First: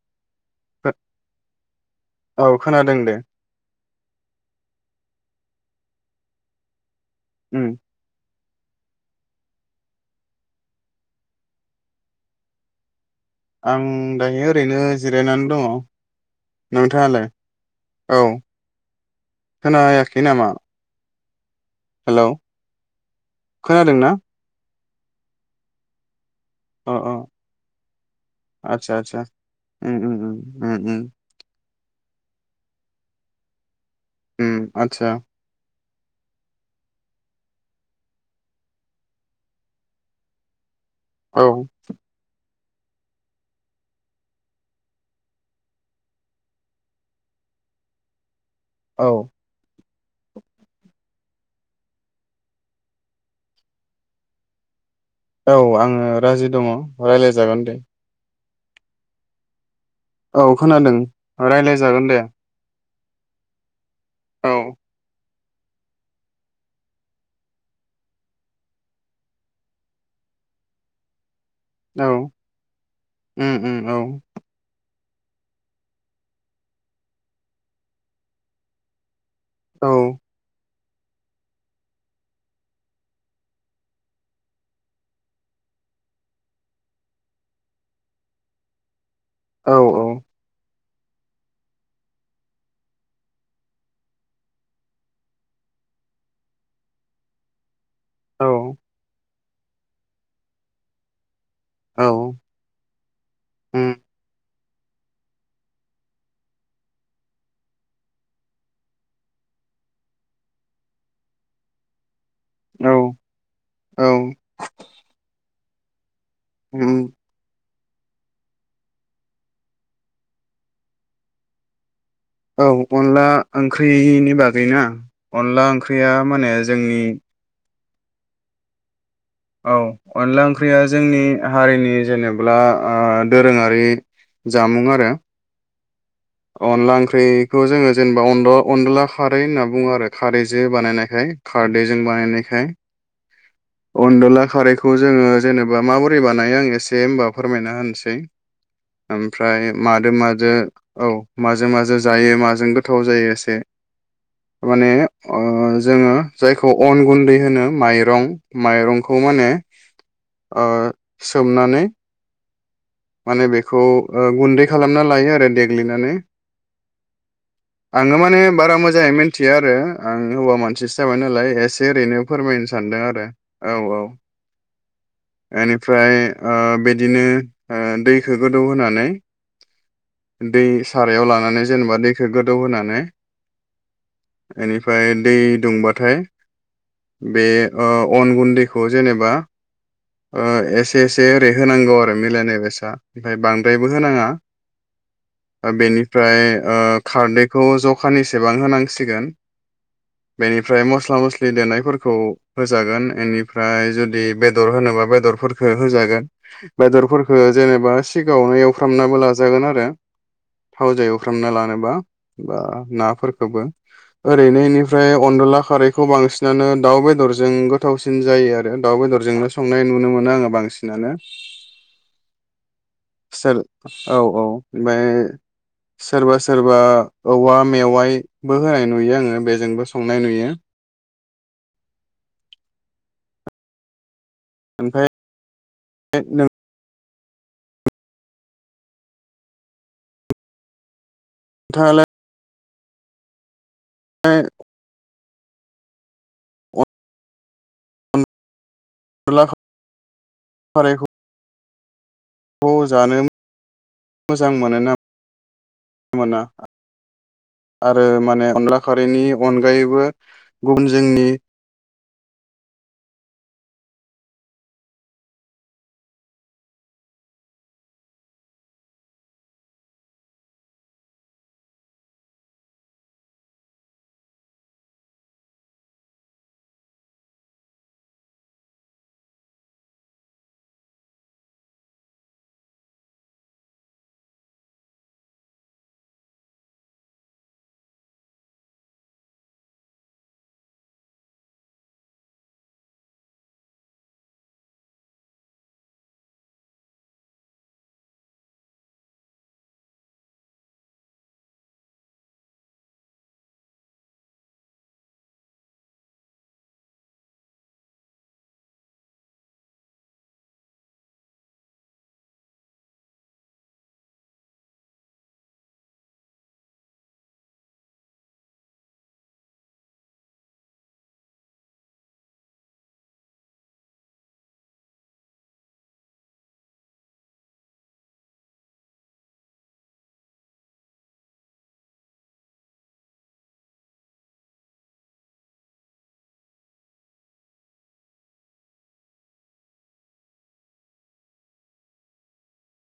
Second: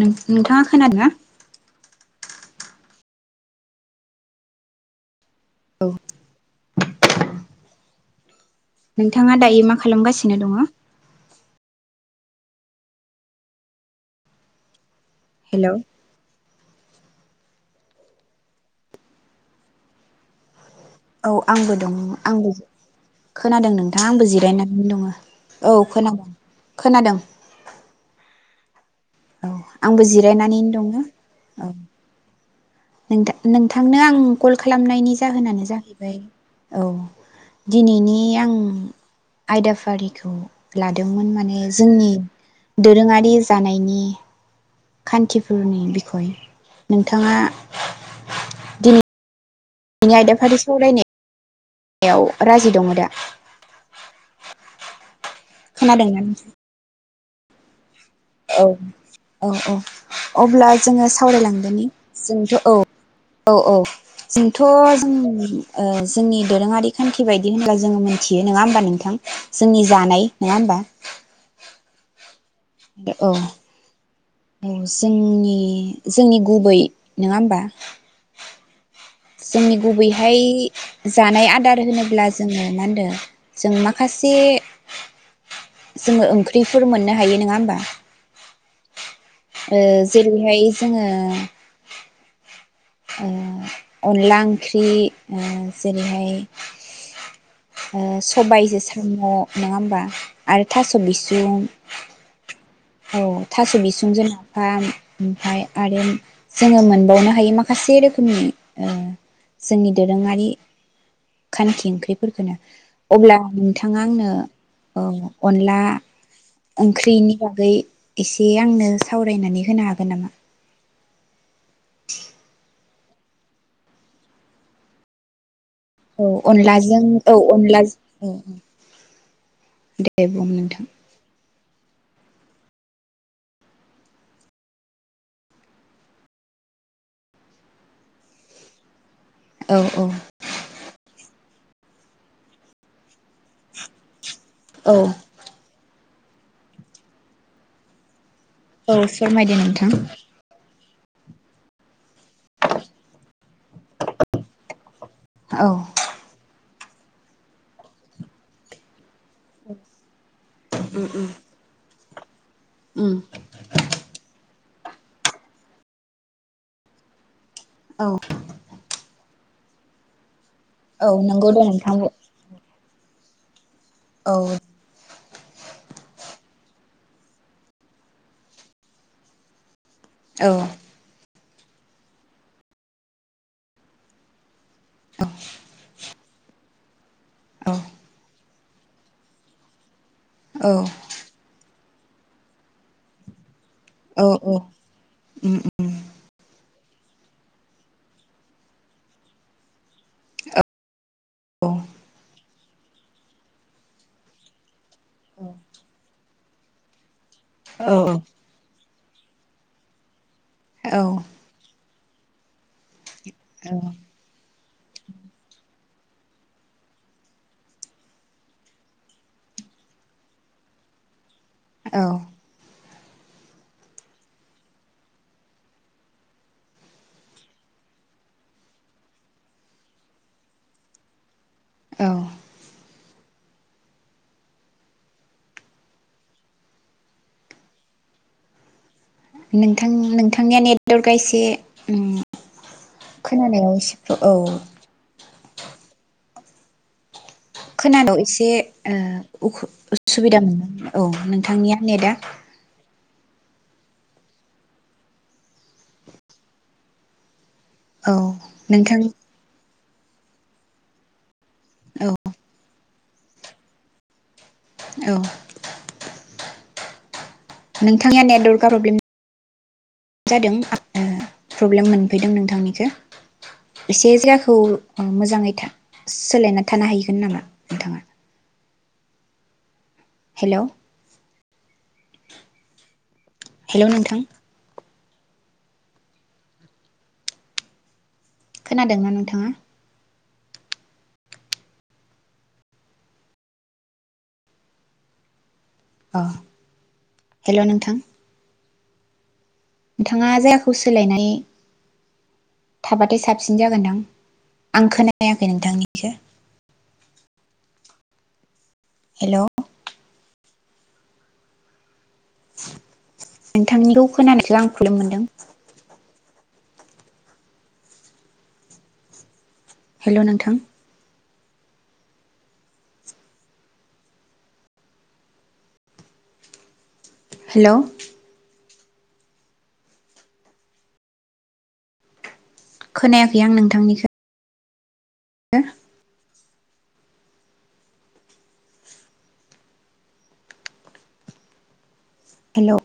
नों नोंथाङा खोनादोना? औ खोनादों दे औ ओम नोंथाङा दायो मा खालामगासिनो दङ? आं दायो ओरैनो जिरायनानै दङ। हेलौ नों थाङालाय? औ खोनायाखै नामा? औ आंबो दं हेलौ आंबो खोनादों नोंथां खोनादोंना आंबो जिरायनानै दङो औ खोनादों अ अ खोनादों आदसा आदसा औ उम आंबो उम जिरायनानैनो उम उम दङो उम औ नोंथा नों थांनो आं उम कल आदसा खालामनायनि जाहोनानो जाहै औ दिनैनि आं आयदाफारिखौ। लादोंमोन औ माने जोंनि। दोरोङारि जानायनि खान्थिफोरनि बिखय नोंथाङा औ । बेनि आयदाफारि सावरायनाय याव राजि दङ दा? औ आङो खोनादोंना नोंथां? राजि दङ । रायज्लाय जागोन दे । औ औ औ औ । अब्ला खोनादों जोङो सावरायलांदोनि रायलायजागोन दे जोंथ' औ औ औ । औ जोंथ' जोंनि ओ जोंनि दोरोङारि खान्थि बायदि होनब्ला जोङो मोनथियो नङा होमबा नोंथां जोंनि जानाय नङा होनबा? औ । उम उम औ । औ जोंनि जोंनि गुबै नङा होमबा? जोंनि औ गुबैहाय जानाय आदार होनोब्ला जोङो मा होनदों जों माखासे जोङो ओंख्रिफोर मोननो हायो नङा होमबा? औ ओ औ जेरैहाय जोङो ओ अनला ओंख्रि ओ जेरैहाय ओ औ सबायजो साम' । नङा होमबा आरो थास' बिसुं औ । औ थास' बिसुंजों ना । फाम ओमफफ्राय आरो जोङो मोनबावनो हायो माखासे रोखोमनि ओ जोंनि दोरोङारि खानखि ओंख्रि । फोरखनो औ अब्ला नोंथाङा औ आंनो औ अनला । उम ओंख्रिनि बागै एसे आंनो सावरायनानै होनो हागोन नामा? [inaudible] औ अनला ओंख्रिनि बागै ना अनलां औ अनलाजों औ अनला जों औ । औ अनला ओंख्रिया जोंनि हारिनि जेनेब्ला ओ दोरोङारि जामुं आरो अनला ओंख्रिखौ जोङो जेनेबा अनल अनला खारै होनना औ बुङो औ आरो खारैजों बानायनायखाय खारदैजों बानायनायखाय अनदला औ खारैखौ जोङो जेनेबा बा माबोरै बानायो आं एसे होनबा फोरमायना होनसै औ फोरमायदो ओमफ्राय नोंथां मादो माजो औ माजों माजों जायो माजों गोथाव जायो एसे माने ओ औ जोङो जाय खौ अन गुन्दै होनो माइरं माइरं खौ माने ओ सोमनानै उम माने बेखौ ओ गुन्दै खालामना लायो आरो देग्लिनानै। औ आङो माने बारा मोजांयै मिन थिया आरो आं हौवा मानसिसो औ जाबाय नालाय नंगौ दे एसे नोंथां ओरैनो फोरमायनो सानदों आरो औ एनिफ्राय ओ बिदिनो ओ दैखौ गोदौ होनानै दै सारायाव लानानै जेनेबा दैखौ गोदौ होनानै बेनिफ्राय दै दुंबाथाय बे अ अन गुन्दैखौ खौ जेनेबा ओ एसे एसे रेहोनां गौ आरो मिलानाय [unintelligible] सा [unintelligible] द्रायबो औ होनाङा बेनिफ्राय ओ खारदैखौ जखानिसेबां होनांसिगोन बेनिफ्राय मस मस्ला मस्लि देनायफोरखौ होजागोन बेनिफ्राय जुदि बेदर होनोबा बेदरफोरखौ होजागोन बेदरफोर खौ जेनेबा औ सिगां आवनो एव फ्राम नाबो लाजागोन आरो थाव जायो एफ्रामना लानोबा बा नाफोरखौबो ओरैनो इनिफ्राय अनदला खारैखौ बांसिनानो दाउ बेदरजों गोथावसिन जायो आरो दाउ बेदरजोंनो संनाय नुनो मोनो आङो बांसिनानो औ सोर औ औ ओमबाय सोरबा सोरबा औवा मेवाइबो होनाय नुयो आङो बेजोंबो संनाय नुयो औ ओमफाय फाय नों नोंथांनिया नोंथांनिया नेटवारक गायसे नोंथाङालाय उम खोनानायाव एस औ खोनादङ एसे ओ अनला उखु उसुबिदा मोनदों औ नोंथांनिया ने दा अ जानो मो मोजां मोनोना मोना? आरो औ माने अनला नोंथां खारैनि अनगायै बो गुबुन जोंनि औ औ नोंथांनिया नेटवर्का प्रब्लेम जादों आप ओ प्रब्लेम मोनफैदों नोंथांनिखो एसे जायगाखौ ओ मोजाङै था सोलायना थानो हाहैगोन नामा नोंथाङा हेऔ हेलौ नोंथां खोनादोंना नोंथाङा? अ हेलौ नोंथां नोंथाङा जायगाखौ सोलायनाय थाबाथाय साबसिन जागोनदां आं खोनायाखै नोंथांनिखो हेलौ नोंथांनिखौ खोनानायखो आं खुलुम मोनदों हेलौ नोंथां हेलौ खोनायाखै आं नोंथांनिखो हेलौ